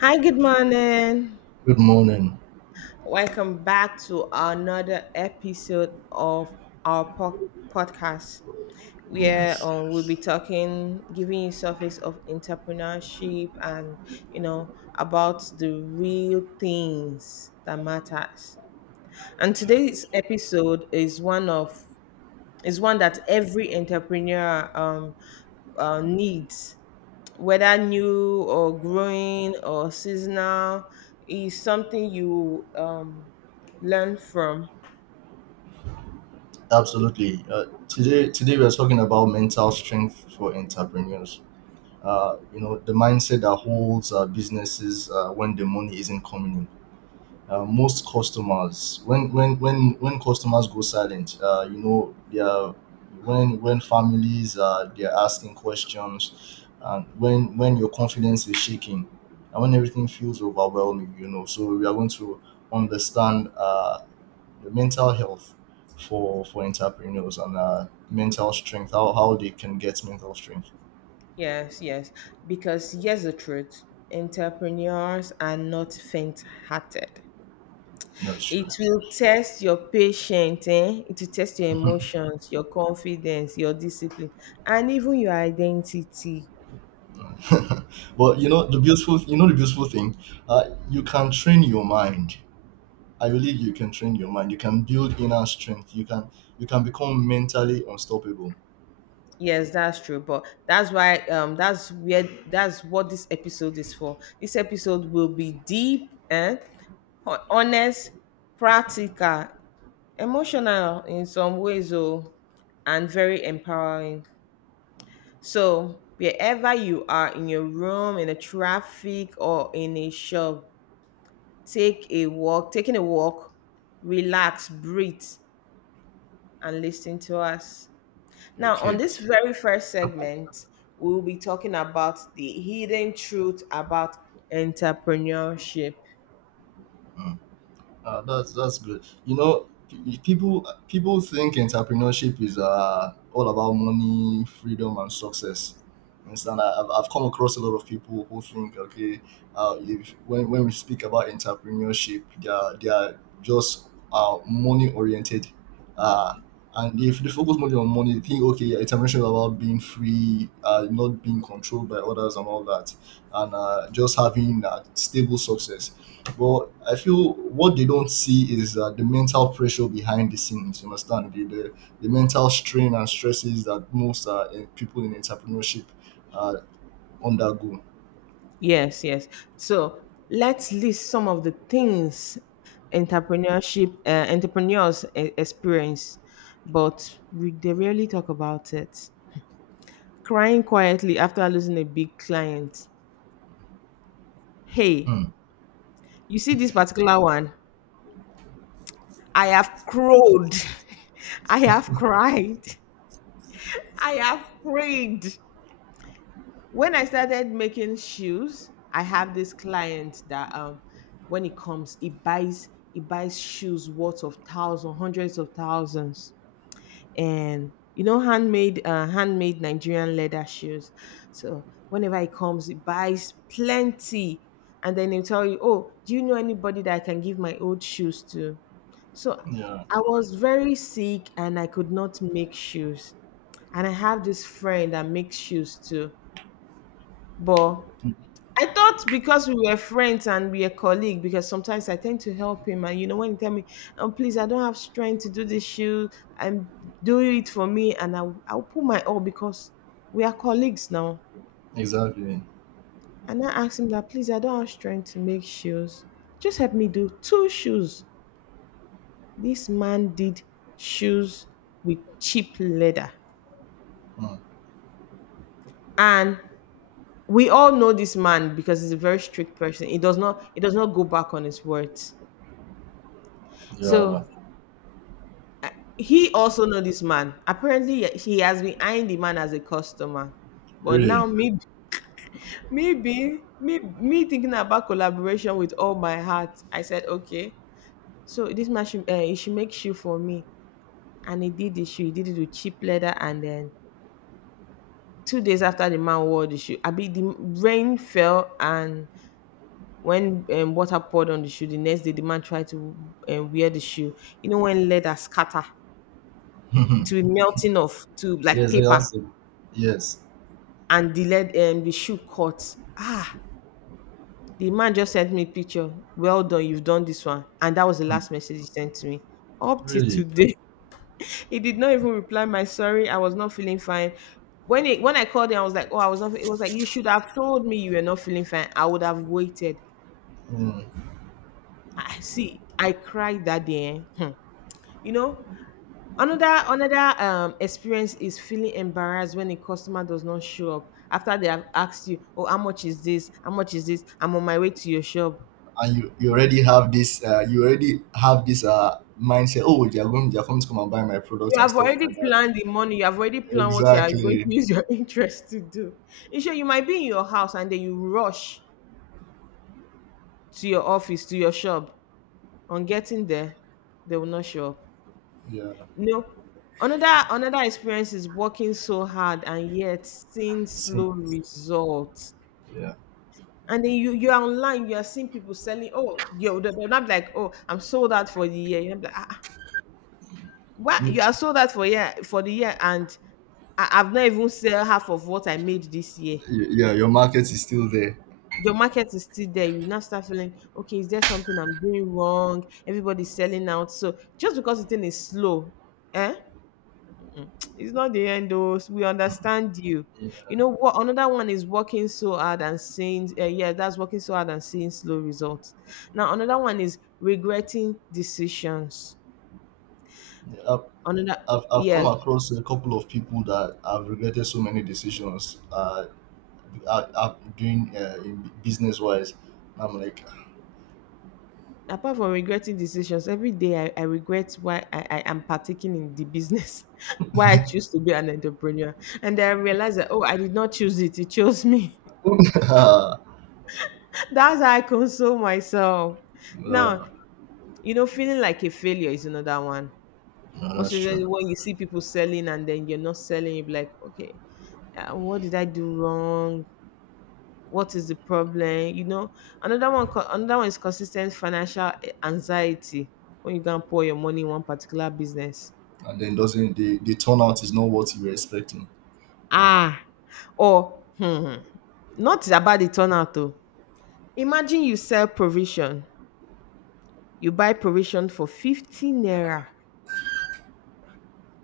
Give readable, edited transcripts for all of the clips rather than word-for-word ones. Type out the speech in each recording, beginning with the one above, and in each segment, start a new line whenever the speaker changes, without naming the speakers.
Hi, good morning.
Good morning.
Welcome back to another episode of our podcast where
Yes.
we'll be talking, giving you surface of entrepreneurship and, you know, about the real things that matters. And
Okay.
today's episode is one of is one that every entrepreneur needs, whether new or growing or seasonal, is something you learn from.
Absolutely. Today we are talking about mental strength for entrepreneurs. You know, the mindset that holds businesses when the money isn't coming in. Most customers, when customers go silent, you know, they are when families they are asking questions, and when your confidence is shaking, and when everything feels overwhelming, you know. So we are going to understand. The mental health for entrepreneurs and mental strength how they can get mental strength.
Yes, yes. Because here's the truth: entrepreneurs are not faint hearted.
That's
It
true.
will test your patience, eh? It will test your emotions, your confidence, your discipline, and even your identity.
But you know the beautiful you know the beautiful thing You can train your mind. I believe you can train your mind, you can build inner strength, you can become mentally unstoppable.
Yes, that's true. But that's why that's where that's what this episode is for. This episode will be deep and honest, practical, emotional in some ways, oh, and very empowering. So wherever you are, in your room, in a traffic or in a shop, taking a walk, relax, breathe, and listen to us. Now, on
Okay.
this very first segment, we will be talking about the hidden truth about entrepreneurship.
Mm. That's good. You know, people think entrepreneurship is all about money, freedom, and success. You understand? I've come across a lot of people who think, okay, if when, when we speak about entrepreneurship, they are just money oriented. Uh, and if they focus only on money, they think, okay, entrepreneurship is about being free, not being controlled by others and all that, and just having stable success. But I feel what they don't see is the mental pressure behind the scenes. You understand the mental strain and stresses that most people in entrepreneurship uh, undergo.
Yes, yes. So let's list some of the things entrepreneurs experience, but they rarely talk about it. Crying quietly after losing a big client. Hey,
Hmm.
you see this particular one? I have crowed. I have cried. I have prayed. When I started making shoes, I have this client that, um, when he comes, he buys shoes worth of thousands, hundreds of thousands. And you know, handmade Nigerian leather shoes. So whenever he comes, he buys plenty. And then he'll tell you, "Oh, do you know anybody that I can give my old shoes to?" So
Yeah,
I was very sick and I could not make shoes. And I have this friend that makes shoes too. But I thought because we were friends and we are colleagues, because sometimes I tend to help him. And, you know, when he tell me, "Oh, please, I don't have strength to do this shoot, and do it for me." And I'll put my all because we are colleagues now.
exactly.
And I asked him that, "Please, I don't have strength to make shoes. Just help me do two shoes." This man did shoes with cheap leather.
Hmm.
And we all know this man because he's a very strict person. He does not go back on his words. So
Yeah,
he also know this man. Apparently, yeah, he has been eyeing the man as a customer. But
really.
now, me thinking about collaboration with all my heart, I said, okay. So this man should, he should make shoe for me, and he did the shoe. He did it with cheap leather, and then 2 days after the man wore the shoe, I be the rain fell, and when, water poured on the shoe, the next day the man tried to, wear the shoe. You know, when leather scatter to be melting off to like
Yes, I
paper
exactly. Yes.
and delayed, the shoe cut. Ah, the man just sent me picture. "Well done, you've done this one." And that was the
Hmm.
last message he sent to me. Up till
Really.
today, he did not even reply. My sorry, I was not feeling fine. When I called him, I was like, "Oh, I was not." It was like, "You should have told me you were not feeling fine. I would have waited."
Hmm.
I see. I cried that day. Eh. Hmm. You know, another, um, experience is feeling embarrassed when a customer does not show up after they have asked you, "Oh, how much is this? How much is this? I'm on my way to your shop."
And you already have this mindset. Oh, they are going, they are coming to come and buy my products
You
and
have
stuff
already
like that.
planned the money. You have already planned what you are going
Exactly.
to use your interest to do. You sure you might be in your house and then you rush to your office, to your shop. On getting there, they will not show up.
Yeah.
No. Another experience is working so hard and yet seeing
See.
slow results.
Yeah.
And then you, you're online, you are seeing people selling. Oh, yo, they're not like, "Oh, I'm sold out for the year." You're like, "Ah, ah, why
Me-
you are sold out for the year, and I, I've not even sell half of what I made this year."
Y- yeah, your market is still there.
Your market is still there. You now start feeling, "Okay, is there something I'm doing wrong? Everybody's selling out." So just because the thing is slow, eh? Mm, it's not the end, though. We understand you.
Yeah.
You know what? Another one is working so hard and seeing, yeah, that's working so hard and seeing slow results. Now, another one is regretting decisions.
I've,
Another,
I've come
yes,
across a couple of people that have regretted so many decisions. I'm doing in business wise. I'm like,
apart from regretting decisions, every day I regret why I am partaking in the business, why I choose to be an entrepreneur. And then I realize that, oh, I did not choose it, it chose me.
no,
That's how I console myself. Now,
no,
you know, feeling like a failure is another one. Most
that's true.
usually, when you see people selling and then you're not selling, you're like, "Okay, what did I do wrong? What is the problem?" You know, another one, another one is consistent financial, eh, anxiety when you go and pour your money in one particular business.
And then doesn't the turnout is not what you were expecting.
Ah, or hmm, not about the turnout though. Imagine you sell provision, you buy provision for 50 naira,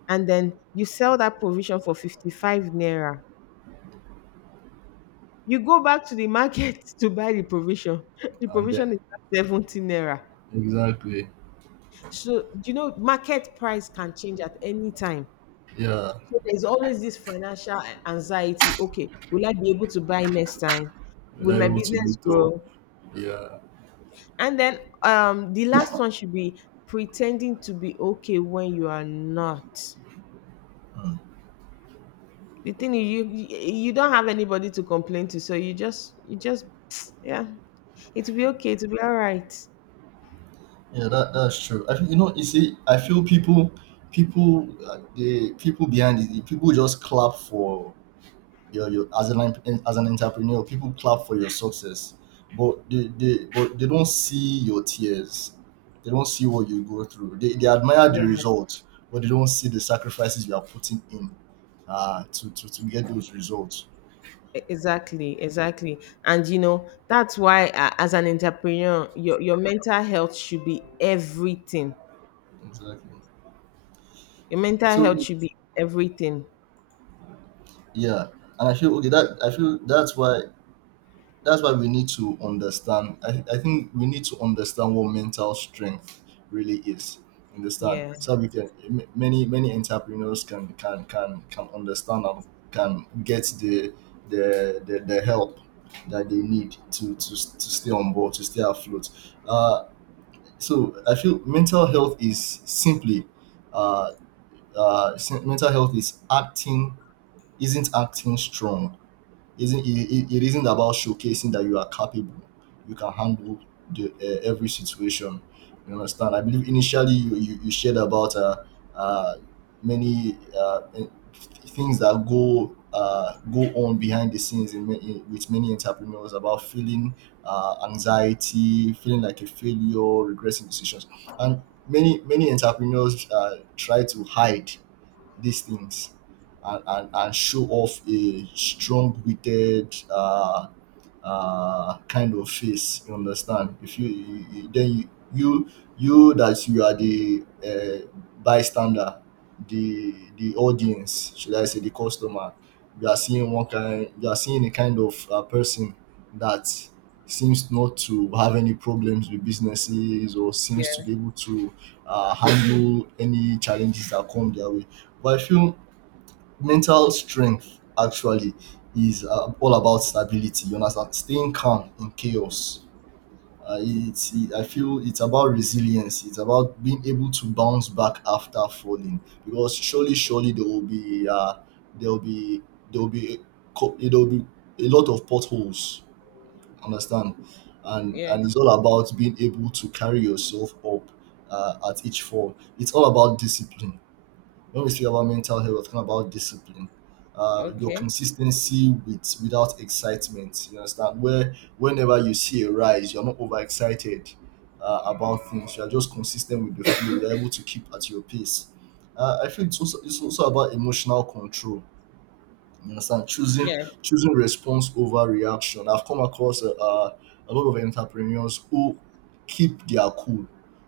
and then you sell that provision for 55 naira. You go back to the market to buy the provision. The
And then
provision is at 70 naira.
exactly,
So, you know, market price can change at any time.
yeah,
So there's always this financial anxiety. Okay, will I be able to buy next time? Will my
reliable to
business
meet up.
grow?
Yeah,
And then, the last one should be pretending to be okay when you are not. The thing is, you don't have anybody to complain to, so you just yeah, it'll be okay. It'll be all right.
yeah, that that's true. I think, you know, you see, I feel people, the people just clap for your, as an entrepreneur, people clap for your success, but they don't see your tears. They don't see what you go through. They admire the
Yeah.
result, but they don't see the sacrifices you are putting in to to get those results.
Exactly, exactly. And you know, that's why, as an entrepreneur, your mental health should be everything.
Exactly.
Your mental
So
health should be everything.
yeah, and I feel okay. That I feel That's why we need to understand. I think we need to understand what mental strength really is, understand,
Yeah,
so we can many entrepreneurs can understand and can get the help that they need to, to stay on board, to stay afloat. Uh so i feel mental health is simply uh mental health is acting, isn't acting strong, isn't it it isn't about showcasing that you are capable, you can handle every situation. You understand? I believe initially you shared about uh, many things that go go on behind the scenes in, with many entrepreneurs, about feeling anxiety, feeling like a failure, regressing decisions, and many entrepreneurs try to hide these things and, and show off a strong-witted kind of face. You understand? If you, you you- then you that you are the bystander, the audience, should I say, the customer, you are seeing one kind, you are seeing a kind of person that seems not to have any problems with businesses, or
yeah,
seems to be able to handle any challenges that come their way. But I feel mental strength actually is all about stability. You understand? Staying calm in chaos. I feel it's about resilience. It's about being able to bounce back after falling. Because surely, surely there will be there will be there will be there will be a lot of potholes. Understand? And
yeah.
it's all about being able to carry yourself up at each fall. It's all about discipline. When we say about mental health, we're talking about discipline. Your
Okay.
consistency without excitement. You understand? Where Whenever you see a rise, you're not overexcited about things. You're just consistent with the flow. You're able to keep at your pace. I think it's also about emotional control, you understand?
Yeah,
Choosing response over reaction. I've come across a lot of entrepreneurs who keep their cool,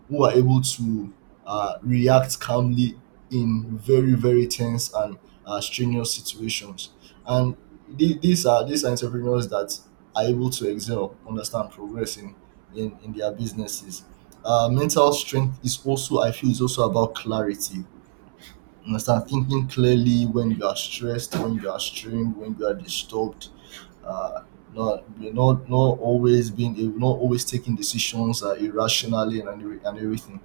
who are able to react calmly in very very tense and strenuous situations. And these are entrepreneurs that are able to excel, understand, progress in in their businesses. Mental strength is also, I feel, is also about clarity, and start thinking clearly when you are stressed, when you are strained, when you are disturbed. Uh, not always being, you're not always taking decisions irrationally and, and everything.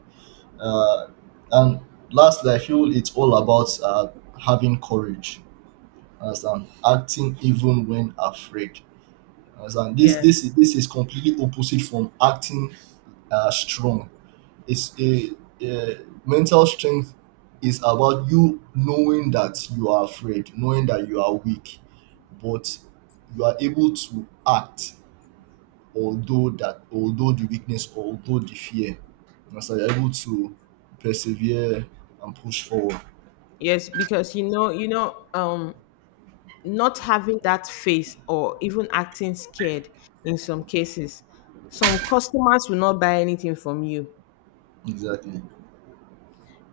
Uh, and lastly, I feel it's all about having courage. Understand? Acting even when afraid. Understand?
yeah.
This is completely opposite from acting strong. It's a Mental strength is about you knowing that you are afraid, knowing that you are weak, but you are able to act, although the weakness, although the fear. And so you're able to persevere and push forward.
Yes, because you know, um, not having that face or even acting scared in some cases, some customers will not buy anything from you.
Exactly.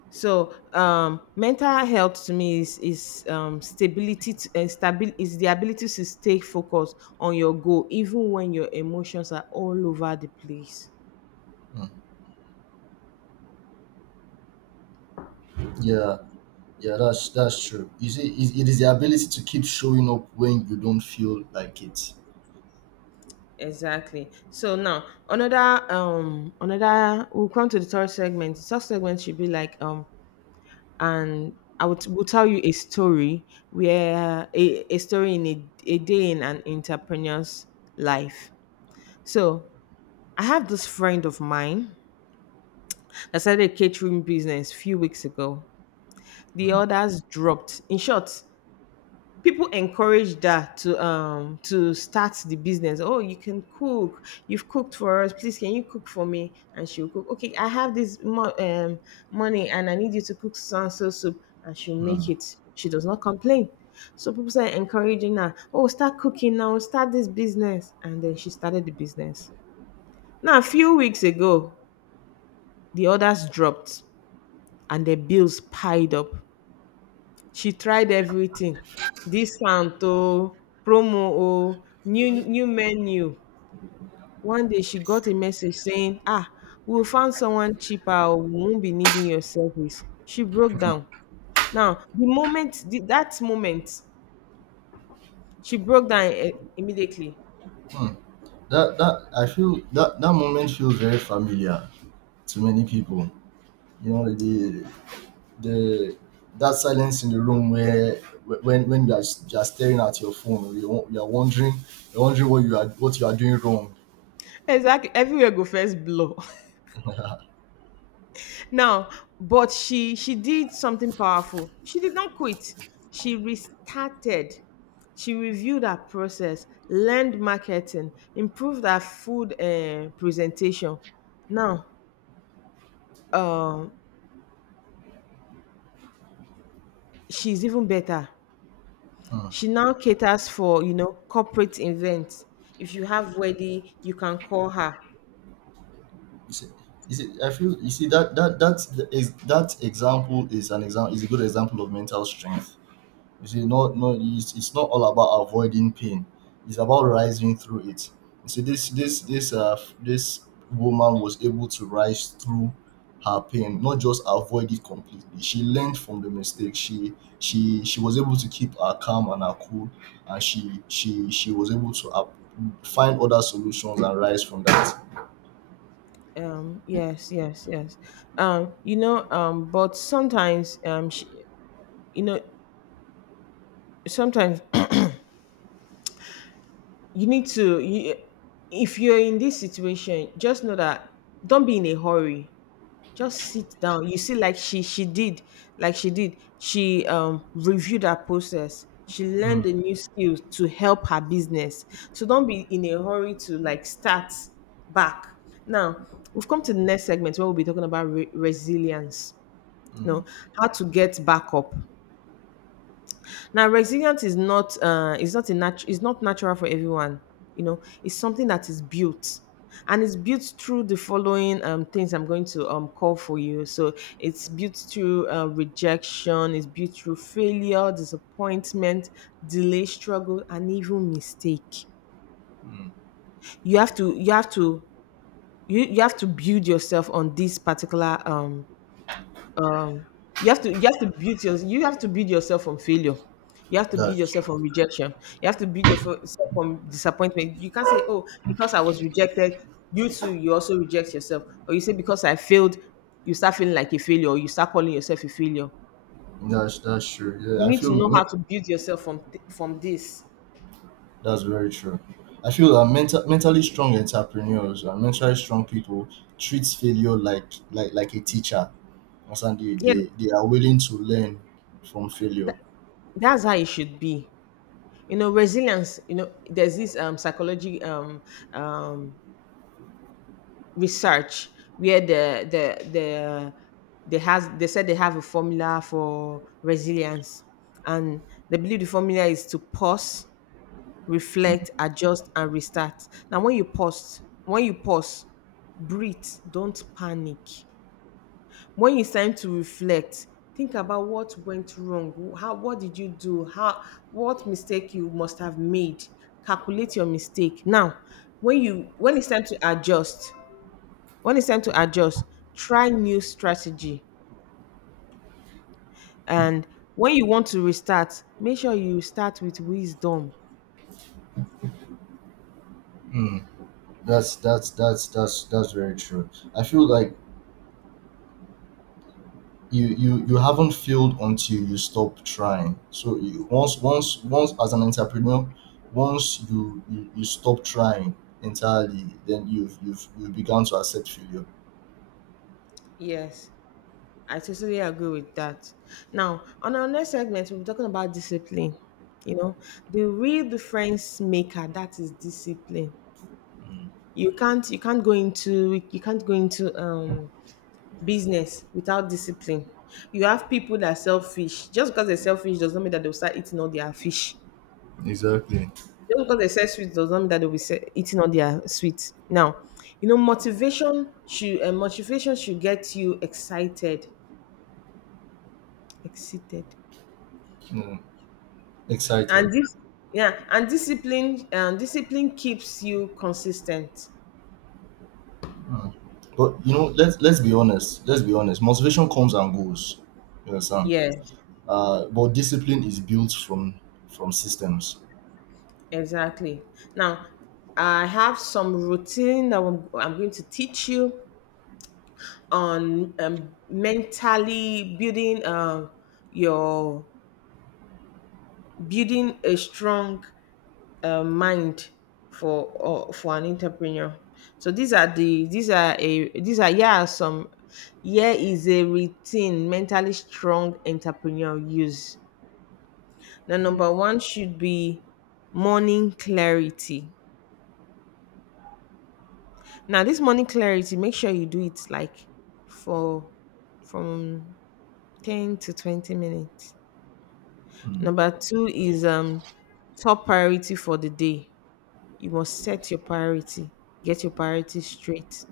So, mental health to me is stability. To, stabil is the ability to stay focused on your goal, even when your emotions are all over the place.
Mm. Yeah. Yeah, that's true. You see, it is the ability to keep showing up when you don't feel like it.
Exactly. So now another another we'll come to the third segment. The third segment should be like, um, and I would will tell you a story where a story in a day in an entrepreneur's life. So I have this friend of mine. I started a catering business a few weeks ago. The
Mm,
orders dropped. In short, people encouraged that to, um, to start the business. "Oh, you can cook. You've cooked for us. Please, can you cook for me?" And she'll cook. "Okay, I have this money and I need you to cook so and so soup." And she'll make
mm.
it. She does not complain. So people started encouraging her. "Oh, start cooking now. Start this business." And then she started the business. Now, a few weeks ago, the orders dropped and the bills piled up. She tried everything: discount oh, promo oh, new menu. One day she got a message saying, "Ah, we found someone cheaper, oh. We won't be needing your service." She broke down. Now the moment, that moment she broke down, eh, immediately
That that I feel that that moment feels very familiar to many people. You know, the that silence in the room where when you are, you are staring at your phone, you you are wondering, you're wondering what you are, what you are doing wrong.
exactly everywhere go first blur. Now, but she did something powerful. She did not quit. She restarted. She reviewed her process, learned marketing, improved her food, eh, presentation. Now, um, she's even better.
Hmm.
She now caters for, you know, corporate events. If you have wedding, you can call her.
You see, I feel you see that that that is that example is an example, is a good example of mental strength. You see, not, it's not all about avoiding pain. It's about rising through it. You see, this woman was able to rise through her pain, not just avoid it completely. She learned from the mistake. She was able to keep her calm and her cool, and she was able to up, find other solutions and rise from that.
Yes, yes, yes. You know, but sometimes, she, you know, sometimes you need to you, if you're in this situation, just know that don't be in a hurry, just sit down. You see, like she did, like she did, she, um, reviewed her process, she learned
Mm,
a new skill to help her business. So don't be in a hurry to like start back. Now we've come to the next segment where we'll be talking about resilience, you know,
mm,
how to get back up. Now, resilience is not a nat is not natural for everyone. You know, it's something that is built, and it's built through the following, things I'm going to, call for you. So, it's built through, rejection, it's built through failure, disappointment, delay, struggle, and even mistake.
mm.
You have to you have to you, you have to build yourself on this particular um you have to build yourself from failure. You have to build
That's,
yourself from rejection. You have to build yourself from disappointment. You can't say, oh, because I was rejected, you too, you also reject yourself. Or you say, because I failed, you start feeling like a failure, or you start calling yourself a failure.
that's true. Yeah,
You
I
need to know how
feel
to build yourself from from this.
that's very true. I feel that mentally strong entrepreneurs and mentally strong people treat failure like a teacher. As and
Yeah,
they are willing to learn from failure.
that, that's how it should be. You know, resilience, you know, there's this psychology um research where they said they have a formula for resilience. And they believe the formula is to pause, reflect, adjust, and restart. Now, when you pause, breathe, don't panic. When it's time to reflect, think about what went wrong, how, what did you do, how, what mistake you must have made. Calculate your mistake. Now, when it's time to adjust, when it's time to adjust, try new strategy. And when you want to restart, make sure you start with wisdom.
Hmm. That's very true. I feel like you haven't failed until you stop trying. So you, once as an entrepreneur, once you stop trying entirely, then you begun to accept failure.
Yes, I totally agree with that. Now, on our next segment, we'll be talking about discipline. You know, the real difference maker that is discipline.
Mm.
You can't go into business without discipline. You have people that sell fish. Just because they are selfish does not mean that they'll start eating all their fish.
Exactly.
Just because they sell sweets does not mean that they'll be eating all their sweets. Now, you know, motivation should get you excited. Excited,
Yeah. Excited.
and this Yeah, and discipline keeps you consistent.
Hmm. But you know, let's be honest. Let's be honest. Motivation comes and goes. You understand?
Yes,
But discipline is built from systems.
exactly. Now, I have some routine that I'm going to teach you on mentally building your building a strong mind for an entrepreneur. So these are yeah some here is a routine mentally strong entrepreneur use. Now,
Hmm.
number one should be morning clarity. Now, this morning clarity, make sure you do it like for from 10 to 20 minutes.
Hmm. Hmm.
Number two is top priority for the day. You must set your priority, get your priority straight.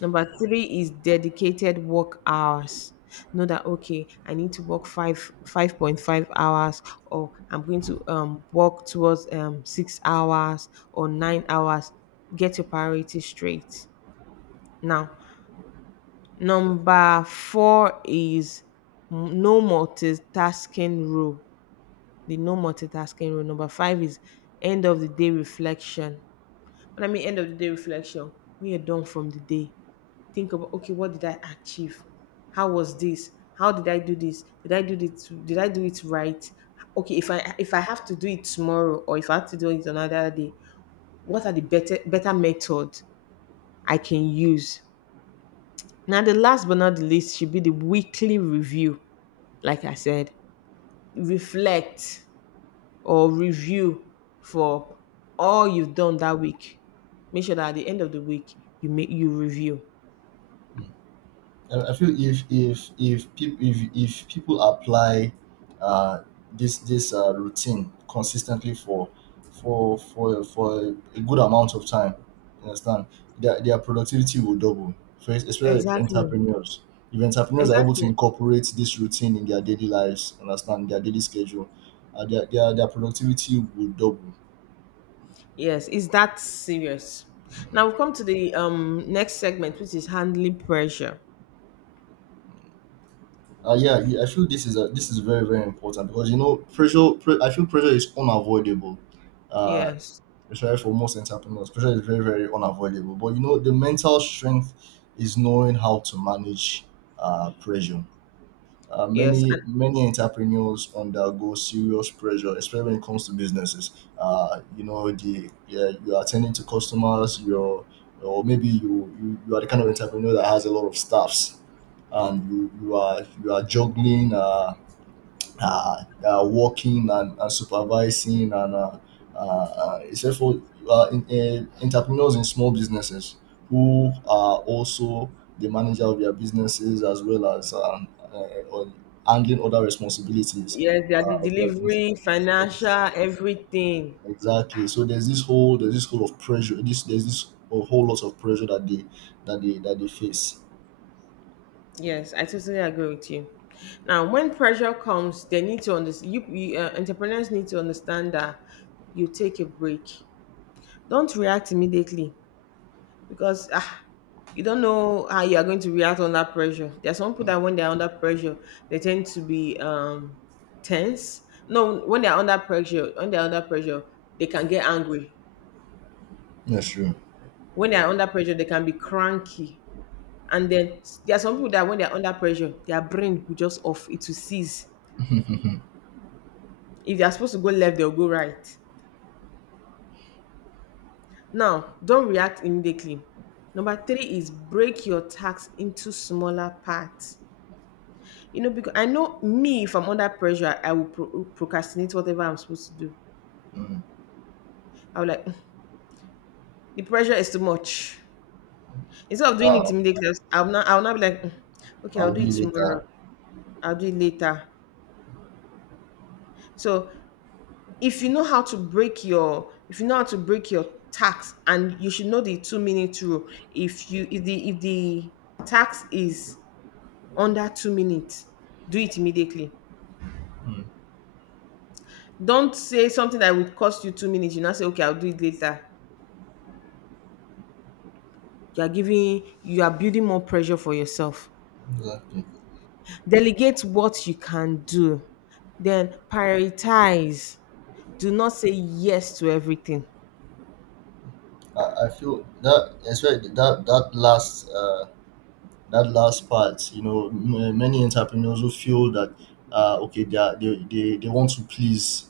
Number three is dedicated work hours. Know that, okay, I need to work 5.5 hours, or I'm going to work towards 6 hours or 9 hours. Get your priority straight. Now, number four is no multitasking rule. The no multitasking rule. Number five is end of the day reflection. What I mean, end of the day reflection, when you're done from the day, think about, okay, what did I achieve, how was this, how did I do this, did I do it right? Okay, if I have to do it tomorrow, or if I have to do it another day, what are the better method I can use. Now, the last but not the least should be the weekly review. Like I said, reflect or review for all you've done that week. Make sure that at the end of the week, you make you review.
I feel if people, if people apply uh, this routine consistently for a good amount of time, you understand, their productivity will double. For especially
Exactly,
if entrepreneurs are able to
exactly.
incorporate this routine in their daily lives, you understand, their daily schedule, their productivity will double.
Yes, is that serious? Now, we've come to the next segment, which is handling pressure.
Yeah, I feel this is this is very very important because you know pressure. I feel pressure is unavoidable, uh,
Yes,
especially for most entrepreneurs, pressure is very, very unavoidable. But you know, the mental strength is knowing how to manage pressure. Uh,
yes,
many
and
many entrepreneurs undergo serious pressure, especially when it comes to businesses. You know, the yeah, you are attending to customers, you're or maybe you are the kind of entrepreneur that has a lot of staffs, and you are, you are juggling. Working and supervising and except for uh, in, entrepreneurs in small businesses who are also the manager of their businesses, as well as on handling other responsibilities
yes, they are the
of their business.
delivery,
Ex-
financial, everything.
Exactly. So there's this whole of pressure. This There's this a whole lot of pressure that they that they that they face.
Yes, I totally agree with you. Now, when pressure comes, they need to understand. You, entrepreneurs need to understand that you take a break. Don't react immediately, because you don't know how you are going to react under pressure. There are some people that when they're under pressure, they tend to be tense. No, when they're under pressure, they can get angry.
That's true.
When they're under pressure, they can be cranky. And then, there are some people that when they're under pressure, their brain will just off, it will cease. If they're supposed to go left, they'll go right. Now, don't react immediately. Number three is, break your tasks into smaller parts. You know, because I know me, if I'm under pressure, I will procrastinate whatever I'm supposed to do.
Mm.
I will, like, "Mm, the pressure is too much. Instead of doing it
Uh,
immediately, I'll not be like, Mm, okay, I'll
I'll
do
do
it
it
tomorrow.
later.
I'll do it later." So if you know how to break your, if you know how to break your tax, and you should know the 2-minute rule. If the tax is under 2 minutes, do it immediately.
Mm.
Don't say something that would cost you 2 minutes. You now say, okay, I'll do it later. You are building more pressure for yourself.
Exactly.
Delegate what you can do, then prioritize. Do not say yes to everything.
I feel that that's right. That last part, many entrepreneurs who feel that okay, they, are, they want to please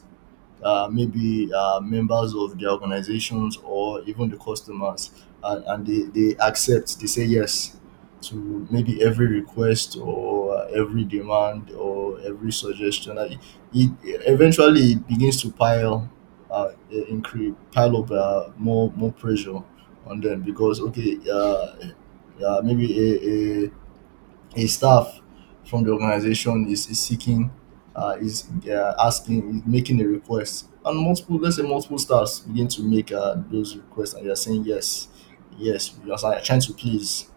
maybe members of the organizations or even the customers, and they say yes to maybe every request or every demand or every suggestion. It eventually it begins to uh, pile up more pressure on them because okay, maybe a staff from the organization is seeking, is making a request, and multiple, let's say multiple staffs begin to make those requests, and they are saying yes, because I'm trying to please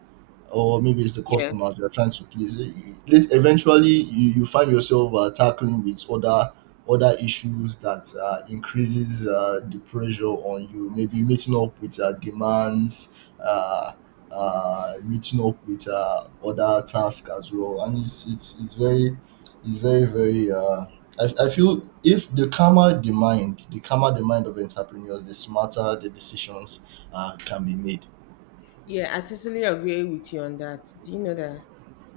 or maybe it's the
Yeah,
customers you're trying to please. Eventually, you find yourself tackling with other issues that increases the pressure on you. Maybe meeting up with demands, meeting up with other tasks as well, and it's very very. I feel if the calmer the mind of entrepreneurs, the smarter the decisions can be made.
yeah, I totally agree with you on that. Do you know that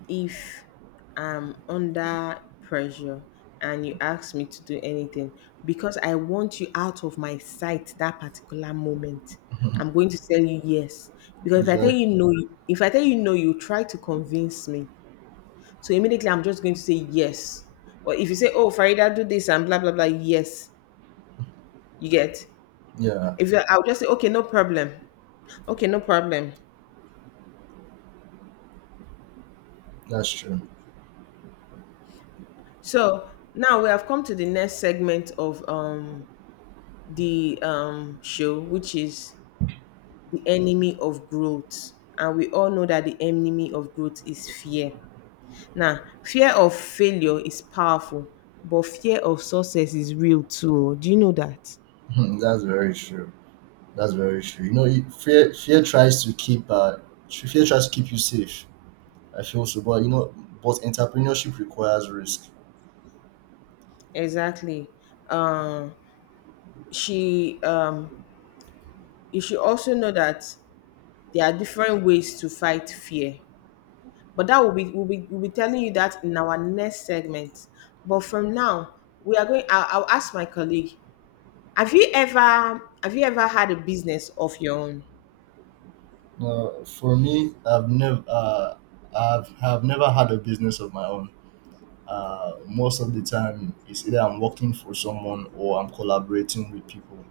if I'm under pressure and you ask me to do anything, because I want you out of my sight that particular moment, I'm going to tell you yes. Because
Exactly.
if I tell you no, you try to convince me. So immediately I'm just going to say yes. Or if you say, oh, Farida, do this and blah, blah, blah, yes, you get.
Yeah.
If you, I'll just say, okay, no problem. Okay, no problem.
That's true.
So now we have come to the next segment of the show, which is the enemy of growth. And we all know that the enemy of growth is fear. Now, fear of failure is powerful, but fear of success is real too. Do you know that?
That's very true. That's very true. Fear tries to keep you safe. I feel so, but entrepreneurship requires risk.
Exactly. Um, she You should also know that there are different ways to fight fear, but that will be we'll be telling you that in our next segment. But from now, we are going I'll ask my colleague, have you ever had a business of your own?
For me, I've have never had a business of my own. Most of the time, it's either I'm working for someone or I'm collaborating with people.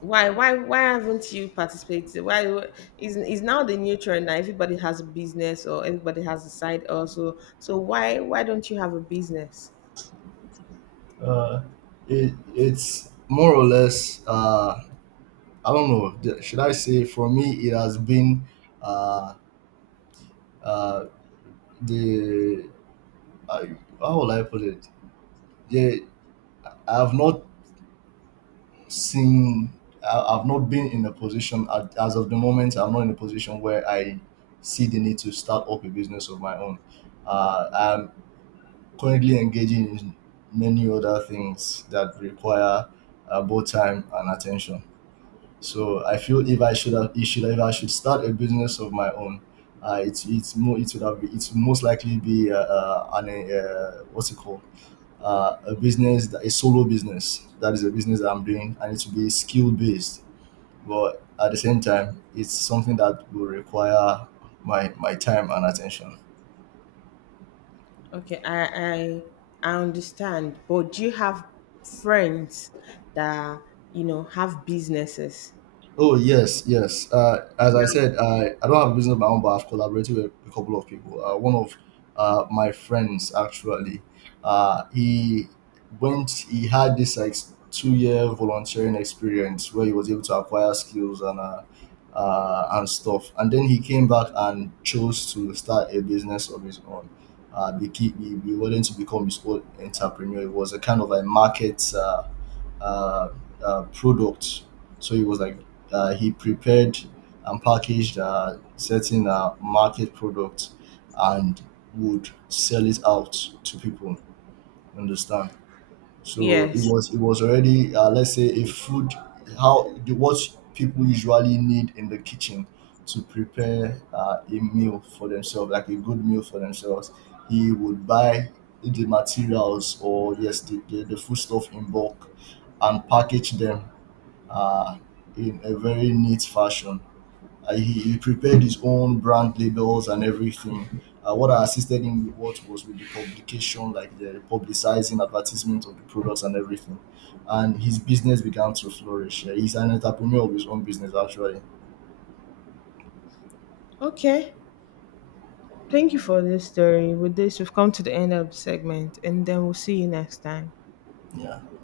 Why why haven't you participated? Why Is now the new trend? Now, everybody has a business, or everybody has a side also, so why don't you have a business?
Uh, it's more or less, I don't know. Should I say, for me, it has been uh, uh the I, how will I put it? Yeah, I've not seen. I've not been in a position as of the moment. I'm not in a position where I see the need to start up a business of my own. I'm currently engaging in many other things that require both time and attention. So I feel if I should start a business of my own, it's more it would have it's most likely be an what's it called a business, a solo business. That is a business that I'm doing, and it will be skill based. But at the same time, it's something that will require my time and attention.
Okay, I understand, but do you have friends that you know have businesses?
Oh, yes, yes. As I said, I don't have a business of my own, but I've collaborated with a couple of people. One of my friends actually, he went. He had this, like, 2-year volunteering experience where he was able to acquire skills and stuff. And then he came back and chose to start a business of his own. He wanted to become his own entrepreneur. It was a kind of a market. Uh, products. So he was like he prepared and packaged certain market products and would sell it out to people. Understand? So it
Yes.
was it was already, let's say, a food, how the what people usually need in the kitchen to prepare a meal for themselves, like a good meal for themselves. He would buy the materials, or yes, the foodstuff in bulk and package them uh, in a very neat fashion. He prepared his own brand labels and everything. What I assisted him with, what was with the publication, like the publicizing, advertisement of the products and everything. And his business began to flourish. Yeah, he's an entrepreneur of his own business, actually.
Okay. Thank you for this story. With this, we've come to the end of the segment, and then we'll see you next time.
Yeah.